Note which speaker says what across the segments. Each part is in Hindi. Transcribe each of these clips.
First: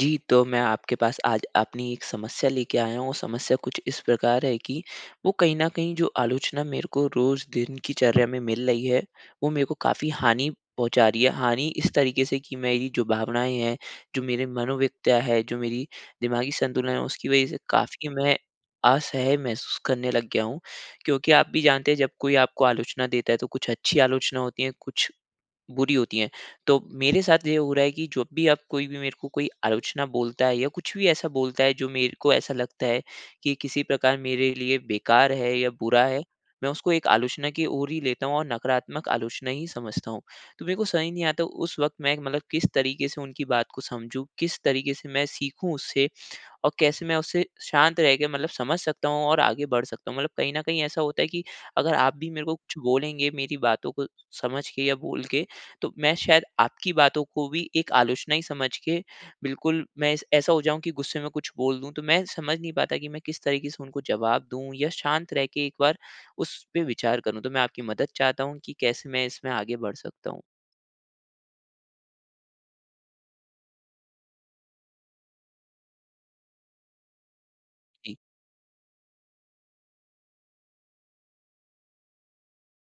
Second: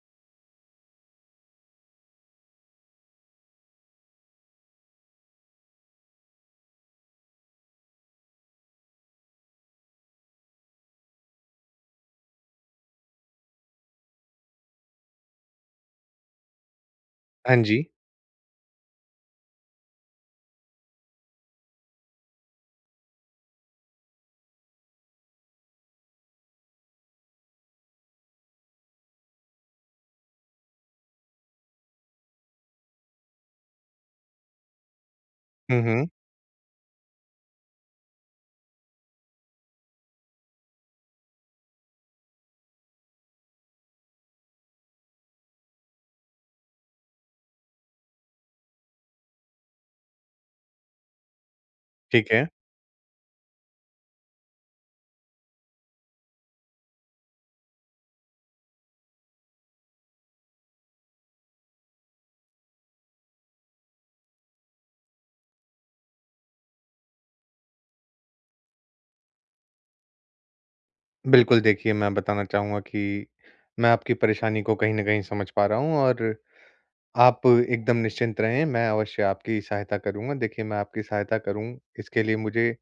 Speaker 1: जी, तो मैं आपके पास आज अपनी एक समस्या लेके आया हूँ, वो समस्या कुछ इस प्रकार है कि वो कहीं न कहीं, जो आलोचना मेरे को रोज़ दिन की चर्या में मिल रही है, वो मेरे को काफ़ी हानि पहुँचा रही है। हानि इस तरीके से कि मेरी जो भावनाएँ हैं, जो मेरे मनोवक़्त्या है, जो मेरी दिमागी संतुलन है, उसकी वजह
Speaker 2: हाँ
Speaker 1: से
Speaker 2: जी।
Speaker 1: काफ़ी मैं असहज महसूस करने लग गया हूँ। क्योंकि आप भी जानते हैं, जब कोई आपको आलोचना देता है, तो कुछ अच्छी आलोचना होती हैं, कुछ बुरी होती हैं, तो मेरे साथ ये हो रहा है कि जब भी अब कोई भी मेरे को कोई आलोचना बोलता है या कुछ भी ऐसा बोलता है, जो मेरे को ऐसा लगता है कि किसी प्रकार मेरे लिए बेकार है या
Speaker 2: हुँ,
Speaker 1: बुरा
Speaker 2: हुँ।
Speaker 1: है, मैं उसको एक आलोचना की ओर ही लेता हूँ और नकारात्मक आलोचना ही समझता हूँ। तो मेरे को समझ ही नहीं आता, उस वक़्त मैं एक मतलब किस तरीके से उनकी बात को समझूँ, किस तरीके से मैं सीखूँ उससे और कैसे मैं उससे शांत रह के, मतलब समझ सकता हूँ और आगे बढ़ सकता हूँ? मतलब कहीं न कहीं ऐसा होता है कि अगर आप भी
Speaker 2: ठीक
Speaker 1: मेरे
Speaker 2: है।
Speaker 1: को कुछ बोलेंगे, मेरी बातों को समझ के या बोल के, तो मैं शायद आपकी बातों को भी एक आलोचना ही समझ के बिल्कुल, मैं इस ऐसा हो जाऊँ कि गुस्से में कुछ बोल दूँ। तो मैं समझ नहीं पाता कि मैं किस तरीके से उनको जवाब दूँ या शांत रह के एक बार उसपे विचार करूँ? तो मैं आपकी मदद चाहता हूँ कि कैसे मैं इसमें आगे बढ़ सकता हूँ?
Speaker 2: बिल्कुल, देखिए मैं बताना चाहूँगा कि मैं आपकी परेशानी को कहीं न कहीं समझ पा रहा हूँ और आप एकदम
Speaker 1: जी।
Speaker 2: निश्चिंत रहें, मैं अवश्य आपकी सहायता करूँगा। देखिए मैं आपकी सहायता करूँ इसके लिए मुझे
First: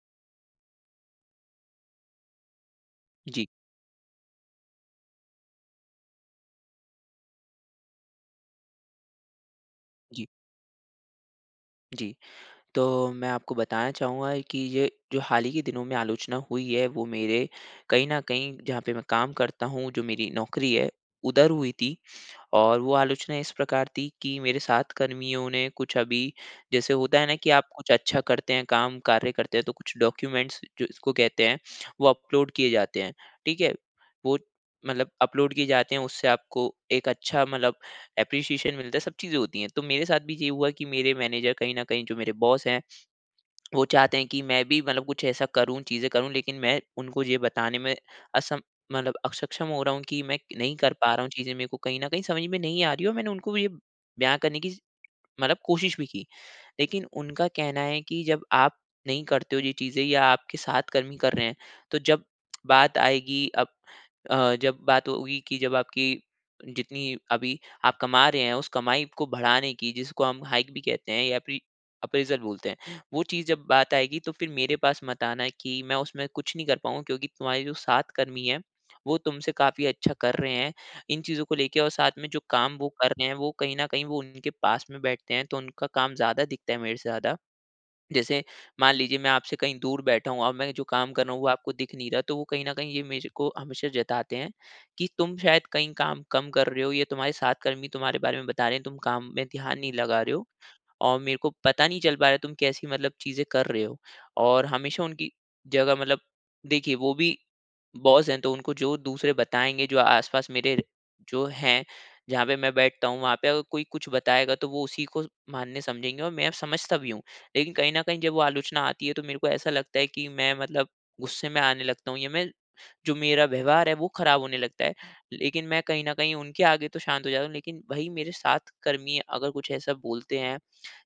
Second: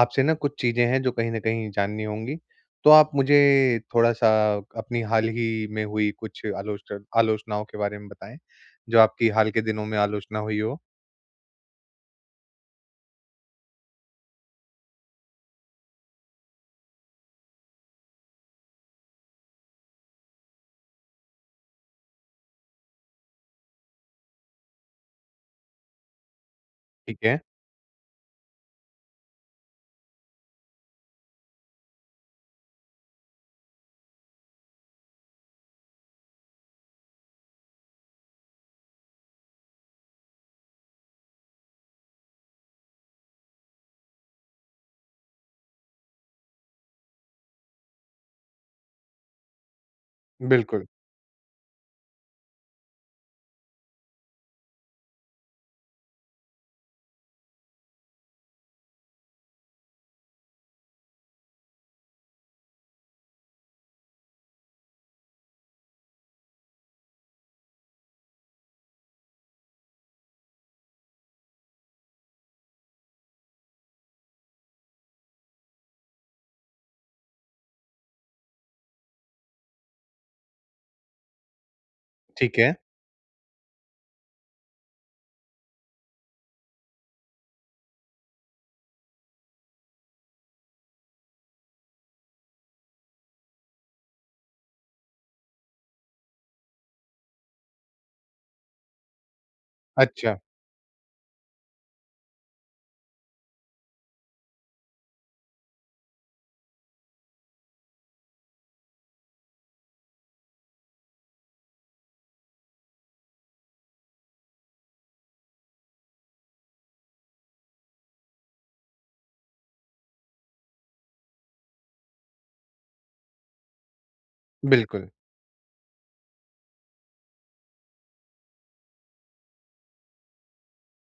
Speaker 2: आपसे ना कुछ चीज़ें हैं जो कहीं न कहीं जाननी होंगी। तो आप
Speaker 1: जी।
Speaker 2: मुझे थोड़ा-सा अपनी हाल ही में हुई कुछ आलोच आलोचनाओं के बारे में बताएँ जो आपकी हाल के दिनों में
Speaker 1: जी।
Speaker 2: आलोचना हुई हो।
Speaker 1: जी। तो मैं आपको बताना चाहूँगा कि ये, जो हाल ही के दिनों में आलोचना हुई है वो मेरे कहीं न कहीं जहाँ पे मैं काम करता हूँ, जो मेरी नौकरी है उधर हुई थी। और वो आलोचना इस प्रकार थी कि मेरे साथ कर्मियों ने कुछ अभी जैसे
Speaker 2: ठीक
Speaker 1: होता है ना
Speaker 2: है।
Speaker 1: कि आप कुछ अच्छा करते हैं काम कार्य करते हैं तो कुछ डॉक्यूमेंट्स जो जिसको कहते हैं वो अपलोड किए जाते हैं, ठीक है? वो मतलब अपलोड किए जाते है उससे आपको एक अच्छा मतलब एप्रीशिएशन मिलता है, सब चीज़ें होती हैं, तो मेरे साथ भी ये हुआ कि मेरे मैनेजर कहीं न कहीं जो मेरे बॉस हैं, वो चाहते हैं कि मैं भी मतलब कुछ ऐसा करूँ, चीज़ें करूँ, लेकिन मैं उनको ये बताने में असम मतलब असक्षम हो रहा हूँ कि मैं नहीं
Speaker 2: बिल्कुल।
Speaker 1: कर पा रहा हूँ चीज़ें। मेरे को कहीं न कहीं समझ में नहीं आ रहीं और मैंने उनको भी ये बयाँ करने की मतलब कोशिश भी की। लेकिन उनका कहना है कि जब आप नहीं करते हो ये चीज़ें या आपके साथ कर्मी कर रहे हैं तो जब बात आएगी अब अ, जब बात होगी कि जब आपकी जितनी अभी आप कमा रहे हैं उस कमाई को बढ़ाने की जिसको हम हाइक भी कहते हैं या फिर, अप्रेज़ल बोलते हैं वो चीज़ जब बात आएगी तो फिर मेरे पास मत आना की मैं उसमें कुछ नहीं कर पाऊँगा क्योंकि तुम्हारे जो साथ कर्मी है वो तुमसे काफ़ी अच्छा कर रहे हैं। इन चीज़ों को लेके और साथ में जो
Speaker 2: ठीक है।
Speaker 1: काम वो कर रहे हैं वो कहीं न कहीं वो उनके पास में बैठते हैं तो उनका काम ज़्यादा दिखता है मेरे से ज़्यादा। जैसे मान लीजिए मैं आपसे कहीं दूर बैठा हूँ और मैं जो काम कर रहा हूँ वो आपको दिख नहीं रहा तो वो कहीं न कहीं ये मेरे को हमेशा जताते हैं कि तुम शायद कहीं काम कम कर रहे हो या तुम्हारे साथ कर्मी तुम्हारे बारे में बता रहे हैं तुम काम में ध्यान नहीं लगा रहे
Speaker 2: अच्छा।
Speaker 1: हो और मेरे को पता नहीं चल पा रहा है तुम कैसी मतलब चीज़ें कर रहे हो। और हमेशा उनकी जगह मतलब देखिए वो भी बॉस हैं, तो उनको जो दूसरे बताएँगे जो आस-पास मेरे जो हैं, जहाँ पे मैं बैठता हूँ वहाँ पे अगर कोई कुछ बताएगा तो वो उसी को मानने समझेंगे और मैं समझता भी हूँ। लेकिन कहीं न कहीं जब वो आलोचना आती है तो मेरे को ऐसा लगता है कि मैं मतलब गुस्से में आने लगता हूँ या मैं जो मेरा व्यवहार है वो खराब होने लगता है।
Speaker 2: बिल्कुल।
Speaker 1: लेकिन मैं कहीं न कहीं उनके आगे तो शांत हो जाता हूँ लेकिन वहीं मेरे साथ कर्मी अगर कुछ ऐसा बोलते हैं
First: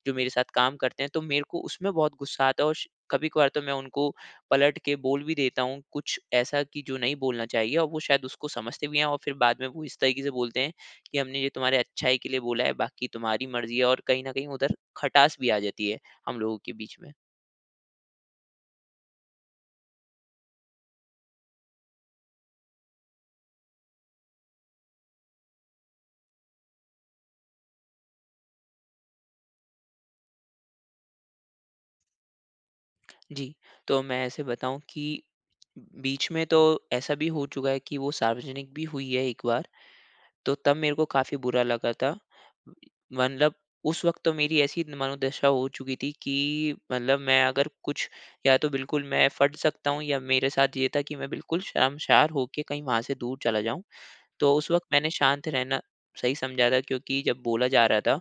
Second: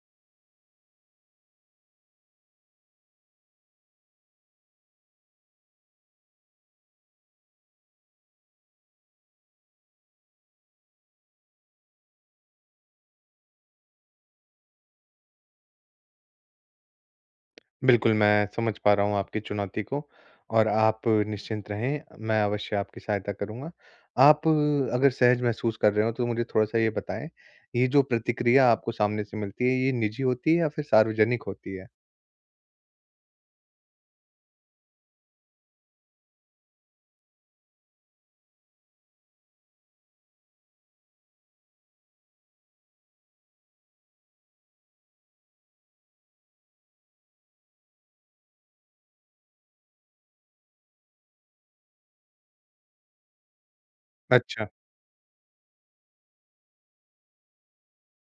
Speaker 1: जो मेरे साथ काम करते हैं तो मेरे को उसमें बहुत गुस्सा आता है। और श कभी-कभार तो मैं उनको पलट के बोल भी देता हूँ कुछ ऐसा कि जो नहीं बोलना चाहिए और वो शायद उसको समझते भी हैं और फिर बाद में वो इस तरीके से बोलते हैं कि हमने ये तुम्हारे अच्छाई के लिए बोला है, बाकी तुम्हारी मर्ज़ी है और कहीं न कहीं उधर खटास भी आ जाती है हम लोगों के बीच में।
Speaker 2: बिल्कुल। मैं समझ पा रहा हूँ आपकी चुनौती को और आप निश्चिंत रहें, मैं अवश्य आपकी सहायता करूँगा। आप अगर सहज महसूस कर रहे हों तो मुझे थोड़ा-सा ये बताएँ, ये जो प्रतिक्रिया आपको सामने से मिलती है, ये निजी होती है या फिर सार्वजनिक होती है?
Speaker 1: जी। तो मैं ऐसे बताऊँ कि, बीच में तो ऐसा भी हो चुका है कि वो सार्वजनिक भी हुई है एक बार। तो तब मेरे को काफ़ी बुरा लगा था। मतलब उस वक़्त तो मेरी ऐसी मनोदशा हो चुकी थी कि मतलब मैं अगर कुछ या तो बिल्कुल मैं फट सकता हूँ या मेरे साथ ये था कि मैं बिल्कुल शर्मशार होके कहीं वहाँ से दूर चला जाऊँ। तो
Speaker 2: अच्छा।
Speaker 1: उस वक़्त मैंने शांत रहना सही समझा था क्योंकि जब बोला जा रहा था।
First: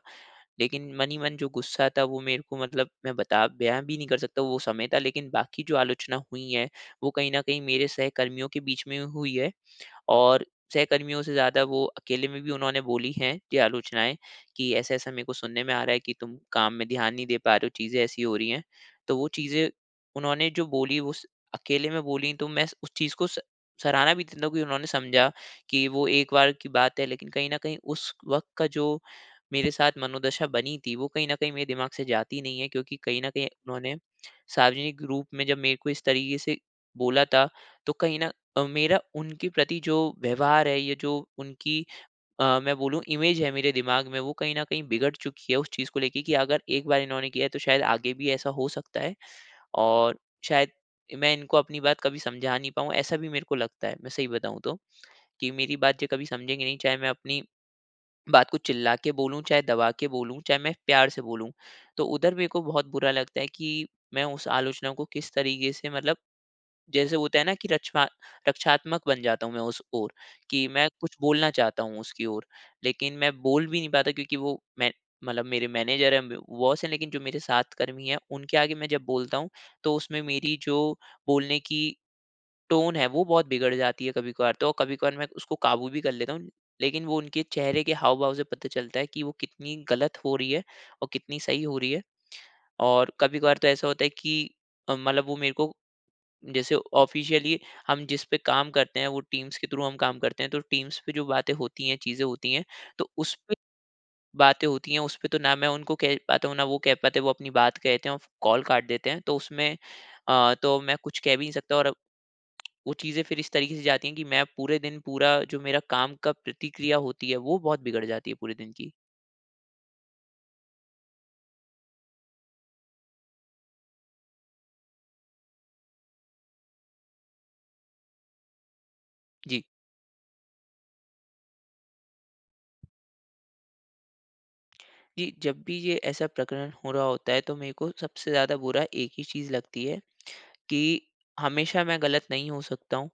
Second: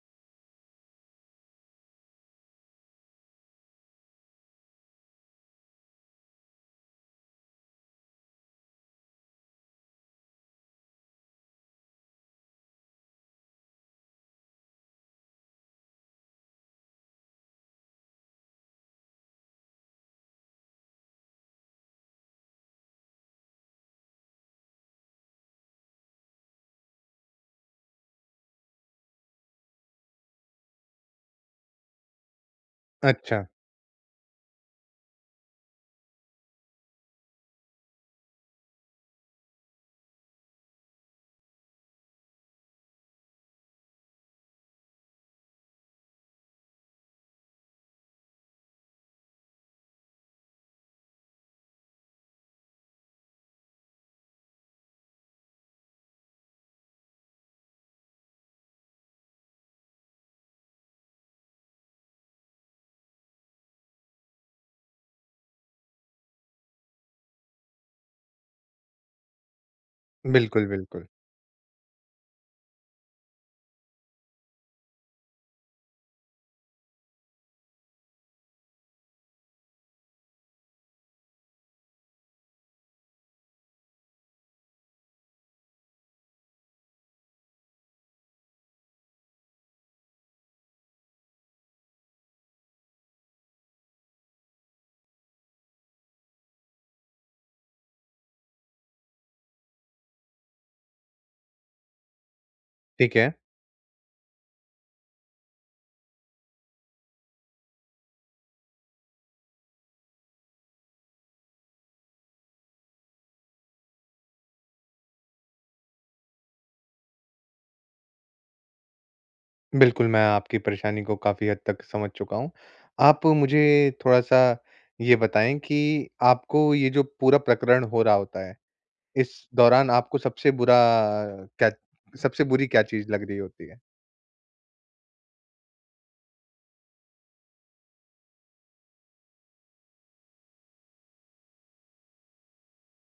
Speaker 1: लेकिन मन ही मन जो गुस्सा था वो मेरे को मतलब मैं बता बयाँ भी नहीं कर सकता वो समय था। लेकिन बाकी जो आलोचना हुई है वो कही न कही मेरे सहकर्मियों के बीच में हुई है। और सहकर्मियों से ज़्यादा वो अकेले में भी उन्होंने बोली है कि आलोचनाएँ कि ऐसा-ऐसा मेरे को सुनने में आ रहा है कि तुम काम में ध्यान नहीं दे पा रहे हो चीज़े ऐसी हो रही हैं। तो वो चीज़ें उन्होंने जो बोली वो उस अकेले में बोली तो मैं उस चीज़ को स सराहना भी देता हूँ कि उन्होंने समझा कि वो एक बार की बात है। लेकिन कहीं न कहीं उस वक़्त का जो मेरे साथ मनोदशा बनी थी वो कहीं न कहीं मेरे दिमाग से जाती नहीं है। क्योंकि कहीं न कहीं
Speaker 2: अच्छा।
Speaker 1: उन्होंने, सार्वजनिक रूप में जब मेरे को इस तरीके से बोला था। तो कही न मेरा उनके प्रति जो व्यवहार है या जो उनकी अ, मैं बोलूँ इमेज़ है मेरे दिमाग में वो कहीं न कहीं बिगड़ चुकी है उस चीज़ को लेके कि अगर एक बार इन्होने किया है तो शायद आगे भी ऐसा हो सकता है। और शायद मैं इनको अपनी बात कभी समझा नहीं पाऊँ ऐसा भी मेरे को लगता है। मैं सही बताऊँ तो, कि मेरी बात जे कभी समझेंगे नहीं चाहे मैं अपनी बात को चिल्ला के बोलूँ, चाहे दबा के बोलूँ, चाहे मैं प्यार से बोलूँ। तो उधर मेरे को बहुत बुरा लगता है कि मैं उस आलोचना को किस तरीके से मतलब जैसे होता है न कि रचना रक्षात्मक बन जाता हूँ मैं उस ओर,
Speaker 2: बिल्कुल,
Speaker 1: कि मैं
Speaker 2: बिल्कुल।
Speaker 1: कुछ बोलना चाहता हूँ उसकी ओर लेकिन मैं बोल भी नहीं पाता क्योंकि वो मैं मतलब मेरे मैनेज़र हैं ब बॉस है लेकिन जो मेरे साथ कर्मी हैं उनके आगे मैं जब बोलता हूँ तो उसमें मेरी जो बोलने की टोन है वो बहुत बिगड़ जाती है कभी-कभार। तो कभी-कभार मैं उसको काबू भी कर लेता हूँ। लेकिन वो उनके चेहरे के हाव-भाव से पता चलता है कि वो कितनी गलत हो रही है और कितनी सही हो रही है। और कभी-कभार तो ऐसा होता है कि अ, मतलब वो मेरे को जैसे ऑफ़िशियली हम जिस पे काम करते हैं वो टीम्स के थ्रू हम काम करते हैं। तो टीम्स पे जो बाते होती हैं, चीज़ें होती हैं तो
Speaker 2: ठीक है।
Speaker 1: उसपे बातें होती हैं उसपे तो ना मैं उनको कह पाता हूँ ना वो कह पाते हैं। वो अपनी बात कहते हैं और कॉल काट देते हैं। तो उसमें अ, तो मैं कुछ कह भी नहीं सकता और अब वो चीज़ें फ़िर इस तरीके से जाती हैं कि मैं पूरे दिन पूरा जो मेरा काम का प्रतिक्रिया होती है वो बहुत बिगड़ जाती है पूरे दिन की।
Speaker 2: बिल्कुल मैं आपकी परेशानी को काफ़ी हद तक समझ चुका हूँ। आप मुझे थोड़ा-सा ये बताएँ कि आपको ये जो पूरा प्रकरण हो रहा होता है, इस
Speaker 1: जी।
Speaker 2: दौरान आपको सबसे बुरा क्या सबसे बुरी क्या चीज़ लग रही होती है?
Speaker 1: जी। जब भी ये ऐसा प्रकरण हो रहा होता है तो मेरे को सबसे ज़्यादा बुरा एक ही चीज़ लगती है कि हमेशा मैं ग़लत नहीं हो सकता हूँ।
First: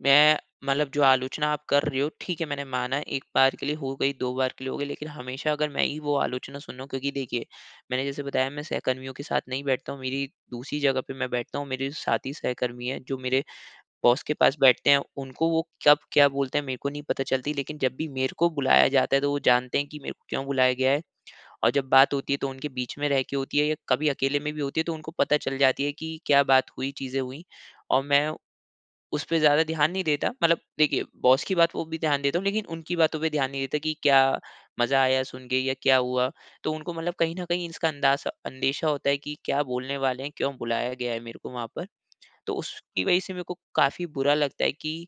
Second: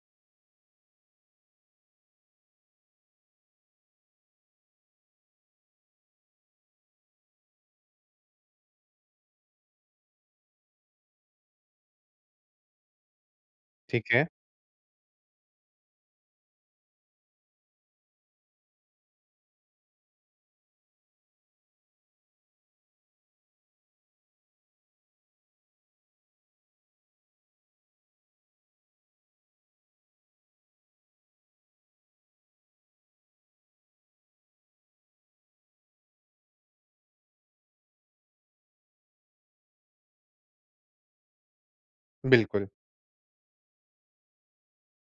Speaker 1: मैं मतलब जो आलोचना आप कर रहे हो ठीक है, मैंने माना 1 बार के लिए हो गयी, 2 बार के लिए हो गयी लेकिन हमेशा अगर मैं ही वो आलोचना सुनू क्योंकि देखिए मैंने जैसे बताया मैं सहकर्मियों के साथ नहीं बैठता हूँ मेरी दूसरी जगह पे मैं बैठता हूँ। मेरे साथ ही सहकर्मी है जो मेरे
Speaker 2: ठीक
Speaker 1: बॉस
Speaker 2: है।
Speaker 1: के पास बैठते हैं उनको वो कब क्या बोलते है मेरे को नहीं पता चलती। लेकिन जब भी मेरे को बुलाया जाता है तो वो जानते है कि मेरे को क्यों बुलाया गया है। और जब बात होती है तो उनके बीच में रह के होती है या कभी अकेले में भी होती है तो उनको पता चल जाती है कि क्या बात हुई, चीज़े हुई। और मैं उसपे ज़्यादा ध्यान नहीं देता। मतलब देखिए बॉस की बात को भी ध्यान देता हूँ लेकिन उनकी बातों पे ध्यान नहीं देता कि क्या मज़ा आया सुनके या क्या हुआ। तो उनको मतलब कहीं न कहीं इसका अंदाज़ा अंदेशा होता है कि क्या बोलने वाले हैं क्यों बुलाया गया है मेरे को वहाँ पर। तो
Speaker 2: बिल्कुल।
Speaker 1: उसकी वजह से मेरे को काफ़ी बुरा लगता है कि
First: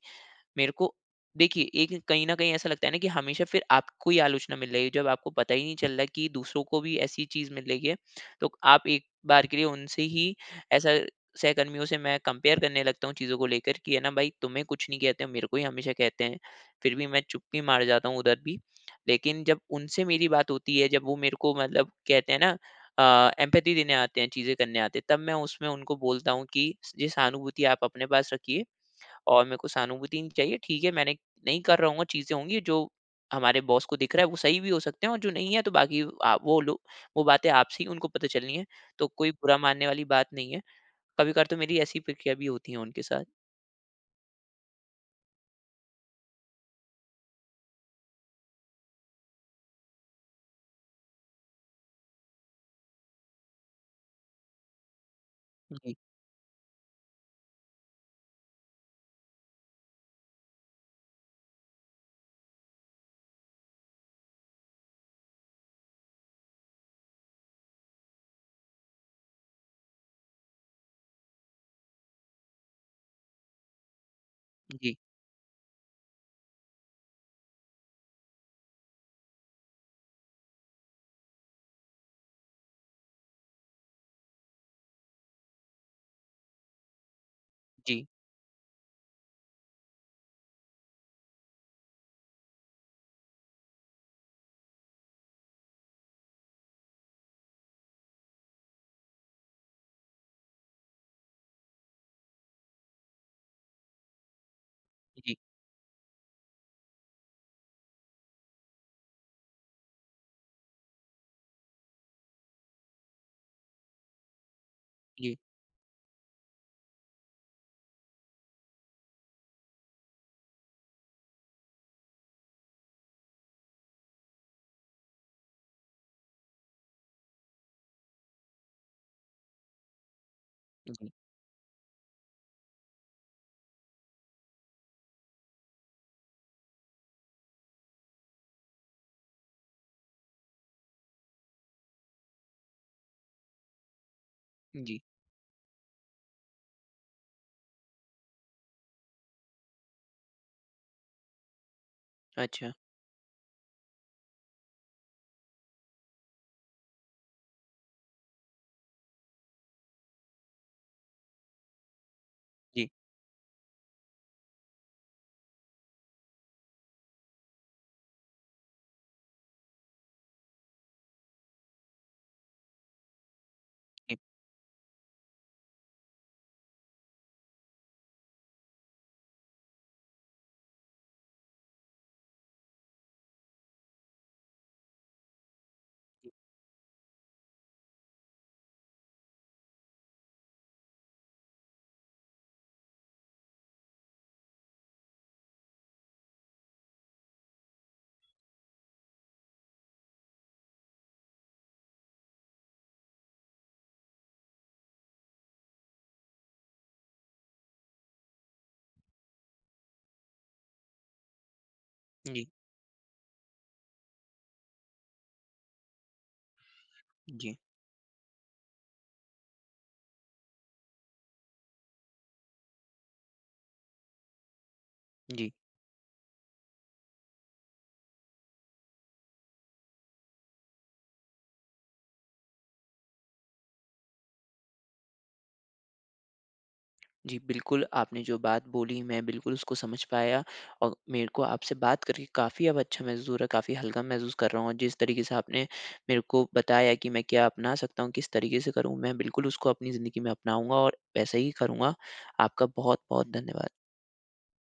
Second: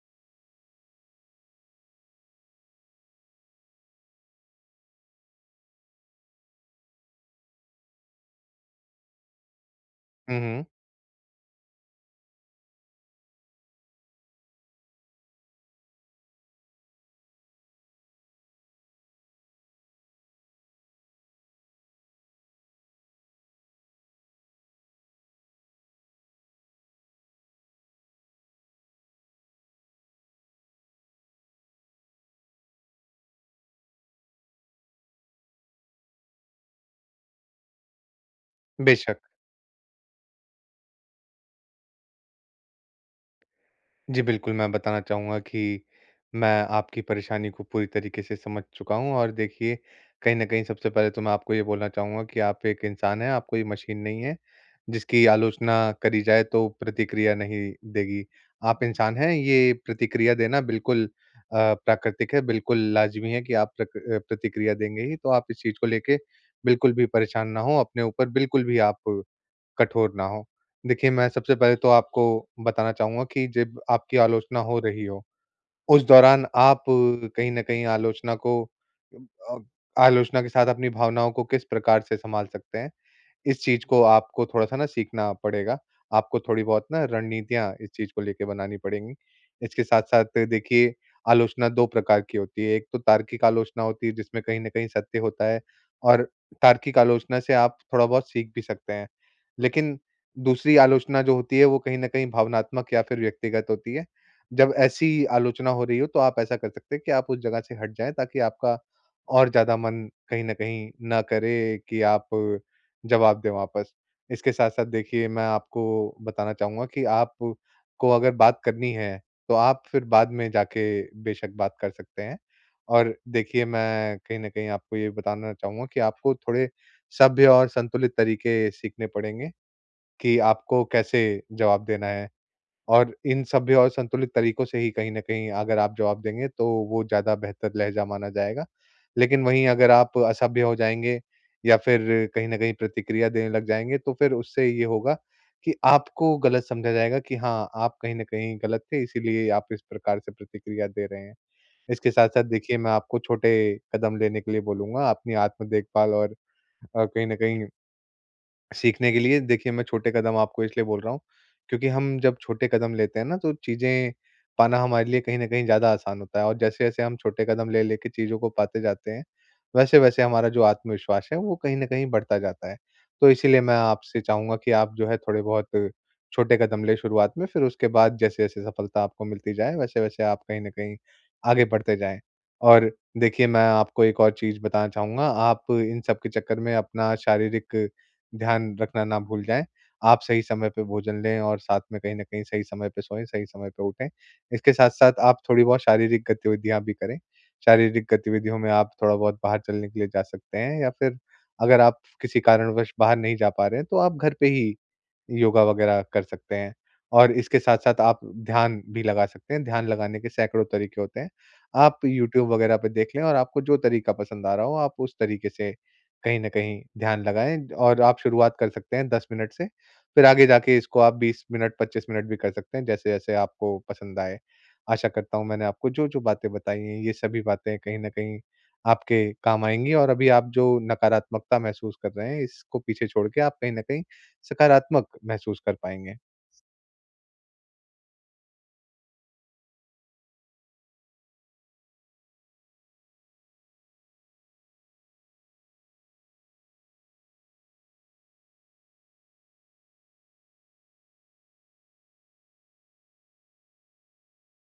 Speaker 1: मेरे को देखिए एक कहीं न कहीं ऐसा लगता है ना कि हमेशा फिर आपको ही आलोचना मिल रही है। जब आपको पता ही नहीं चल रहा है कि दूसरों को भी ऐसी चीज़ मिल रही है तो आप एक बार के लिए उनसे ही
Speaker 2: हुँ, हुँ।
Speaker 1: ऐसा सहकर्मियों से मैं कंपेयर करने लगता हूँ चीज़ों को लेकर कि है ना भाई तुम्हें कुछ नहीं कहते मेरे को ही हमेशा कहते है। फिर भी मैं चुप्पी मार जाता हूँ उधर भी। लेकिन जब उनसे मेरी बात होती है जब वो मेरे को मतलब कहते है ना। अ, एम्पैथी देने आते हैं चीज़ें करने आते है तब मैं उसमें उनको बोलता हूँ कि ये सहानुभूति आप अपने पास रखिए और मेरे को सहानुभूति नहीं चाहिए। ठीक है मैंने नहीं कर रहा हूँगा, चीज़ें होंगी जो हमारे बॉस को दिख रहा है वो सही भी हो सकते हैं और जो नहीं है तो बाकी अ, वो लोग वो बातें आपसे ही उनको पता चलनी है। तो
Speaker 2: बेशक़।
Speaker 1: कोई बुरा मानने वाली बात नहीं है। कभी-कभार तो मेरी ऐसी प्रक्रिया भी होती है उनके साथ।
Speaker 2: जी, बिल्कुल। मैं बताना चाहूँगा कि मैं आपकी परेशानी को पूरी तरीके से समझ चुका हूँ और देखिए कहीं न कहीं सबसे पहले तो मैं आपको ये बोलना चाहूँगा कि आप एक इंसान हैं आप कोई ये मशीन नहीं है जिसकी
Speaker 1: उम,
Speaker 2: आलोचना
Speaker 1: जी।
Speaker 2: करी जाए तो प्रतिक्रिया नहीं देगी। आप इंसान हैं ये प्रतिक्रिया देना बिल्कुल अ, प्राकृतिक है बिल्कुल लाज़मी है कि आप प्रक प्रतिक्रिया देंगे ही। तो आप इस चीज़ को लेके बिल्कुल भी परेशान ना हो, अपने ऊपर बिल्कुल भी आप कठोर ना हो। देखिए मैं सबसे पहले तो आपको बताना चाहूँगा कि जब आपकी आलोचना हो
Speaker 1: जी।
Speaker 2: रही हो, उस दौरान आप कहीं न कहीं आलोचना को अ, आलोचना के साथ अपनी भावनाओं को किस प्रकार से संभाल सकते हैं। इस चीज़ को आपको थोड़ा सा ना सीखना पड़ेगा। आपको थोड़ी बहुत ना रणनीतियाँ इस
Speaker 1: जी।
Speaker 2: चीज़ को लेके बनानी पड़ेगी। इसके साथ-साथ देखिए, आलोचना 2 प्रकार की होती है, एक तो तार्किक आलोचना होती है जिसमें कहीं न कहीं सत्य होता है। और तार्किक आलोचना से आप थोड़ा बहुत सीख भी सकते हैं। लेकिन दूसरी आलोचना जो होती है वो कहीं न कहीं भावनात्मक या फिर व्यक्तिगत होती है। जब ऐसी
Speaker 1: जी।
Speaker 2: आलोचना हो रही हो तो आप ऐसा कर सकते हैं कि आप उस जगह से हट जाएँ ताकि आपका और ज़्यादा मन कहीं न कहीं ना करे कि आप जवाब दे वापस। इसके साथ-साथ देखिए
Speaker 1: जी।
Speaker 2: मैं आपको बताना चाहूँगा कि आप को अगर बात करनी है तो आप फिर बाद में जाके बेशक बात कर सकते हैं। और देखिए मैं कहीं न कहीं आपको ये बताना चाहूँगा कि आपको थोड़े सभ्य और संतुलित तरीके सीखने पड़ेंगे कि आपको
Speaker 1: जी।
Speaker 2: कैसे जवाब देना है। और इन सभ्य और संतुलित तरीकों से ही कहीं न कहीं अगर आप जवाब देंगे तो वो ज़्यादा बेहतर लहज़ा माना जाएगा। लेकिन वही अगर आप असभ्य हो जाएँगे या फिर कहीं न कहीं प्रतिक्रिया देने लग जाएँगे तो फिर उससे ये
Speaker 1: जी।
Speaker 2: होगा कि आपको ग़लत समझा जाएगा कि हाँ, आप कहीं न कहीं ग़लत थे इसीलिए आप इस प्रकार से प्रतिक्रिया दे रहे हैं। इसके साथ-साथ
Speaker 1: अच्छा।
Speaker 2: देखिए मैं आपको छोटे कदम लेने के लिए बोलूँगा अपनी आत्म देखभाल और अ, कहीं न कहीं सीखने के लिए। देखिए मैं छोटे कदम आपको इसलिए बोल रहा हूँ, क्योंकि हम जब छोटे
Speaker 1: जी।
Speaker 2: कदम लेते हैं ना तो चीज़ें पाना हमारे लिए कहीं न कहीं ज़्यादा आसान होता है। और जैसे-जैसे हम छोटे कदम ले लेके चीज़ों को पाते जाते हैं, वैसे-वैसे हमारा जो आत्मविश्वास है वो कहीं न कहीं बढ़ता जाता है। तो इसीलिए मैं
Speaker 1: हुँ।
Speaker 2: आपसे चाहूँगा कि आप जो है थोड़े बहुत छोटे कदम लें शुरुआत में, फिर उसके बाद जैसे-जैसे सफलता आपको मिलती जाए, वैसे-वैसे आप कहीं न कहीं आगे बढ़ते जाएँ। और देखिए मैं आपको एक और चीज़ बताना चाहूँगा, आप इन सब के चक्कर में अपना शारीरिक ध्यान रखना ना भूल जाएँ। आप सही समय पर भोजन लें और साथ में कहीं न कहीं सही समय पे सोएँ, सही समय पर उठें। इसके साथ-साथ आप थोड़ी बहुत शारीरिक गतिविधियाँ भी करें। शारीरिक गतिविधियों में आप थोड़ा बहुत बाहर चलने के लिए जा सकते हैं या फिर अगर आप किसी कारणवश बाहर नहीं जा पा रहे हैं तो आप घर पे ही योगा वगैरह कर सकते हैं। और इसके साथ-साथ आप ध्यान भी लगा सकते हैं। ध्यान लगाने के सैकड़ों तरीके होते हैं। आप
Speaker 1: हुँ, जी।
Speaker 2: यूट्यूब वगैरह पे देखें और आपको जो तरीका पसंद आ रहा हो आप उस तरीके से कहीं न कहीं ध्यान
Speaker 1: जी।
Speaker 2: लगाएँ। और आप शुरुआत कर सकते हैं 10 मिनट से, फिर आगे जाके इसको आप 20 मिनट 25 मिनट भी कर सकते हैं जैसे-जैसे आपको पसंद आए। आशा करता हूँ
Speaker 1: जी।
Speaker 2: मैंने आपको जो-जो बातें बताई हैं, ये सभी बातें कहीं न कहीं आपके काम आएँगी और अभी आप जो नकारात्मकता महसूस कर रहे हैं, इसको पीछे छोड़ के आप कहीं न कहीं सकारात्मक महसूस कर पाएँगे।
Speaker 1: जी बिल्कुल। आपने जो बात बोली मैं बिल्कुल उसको समझ पाया। और मेरे को आपसे बात करके काफ़ी अच्छा महसूस हो रहा है, काफ़ी हल्का महसूस कर रहा हूँ और जिस तरीके से आपने मेरे को बताया कि मैं क्या अपना सकता हूँ, किस तरीके से करूँ, मैं बिल्कुल उसको अपनी ज़िंदगी में अपनाऊँगा और वैसे ही करूँगा। आपका बहुत-बहुत धन्यवाद।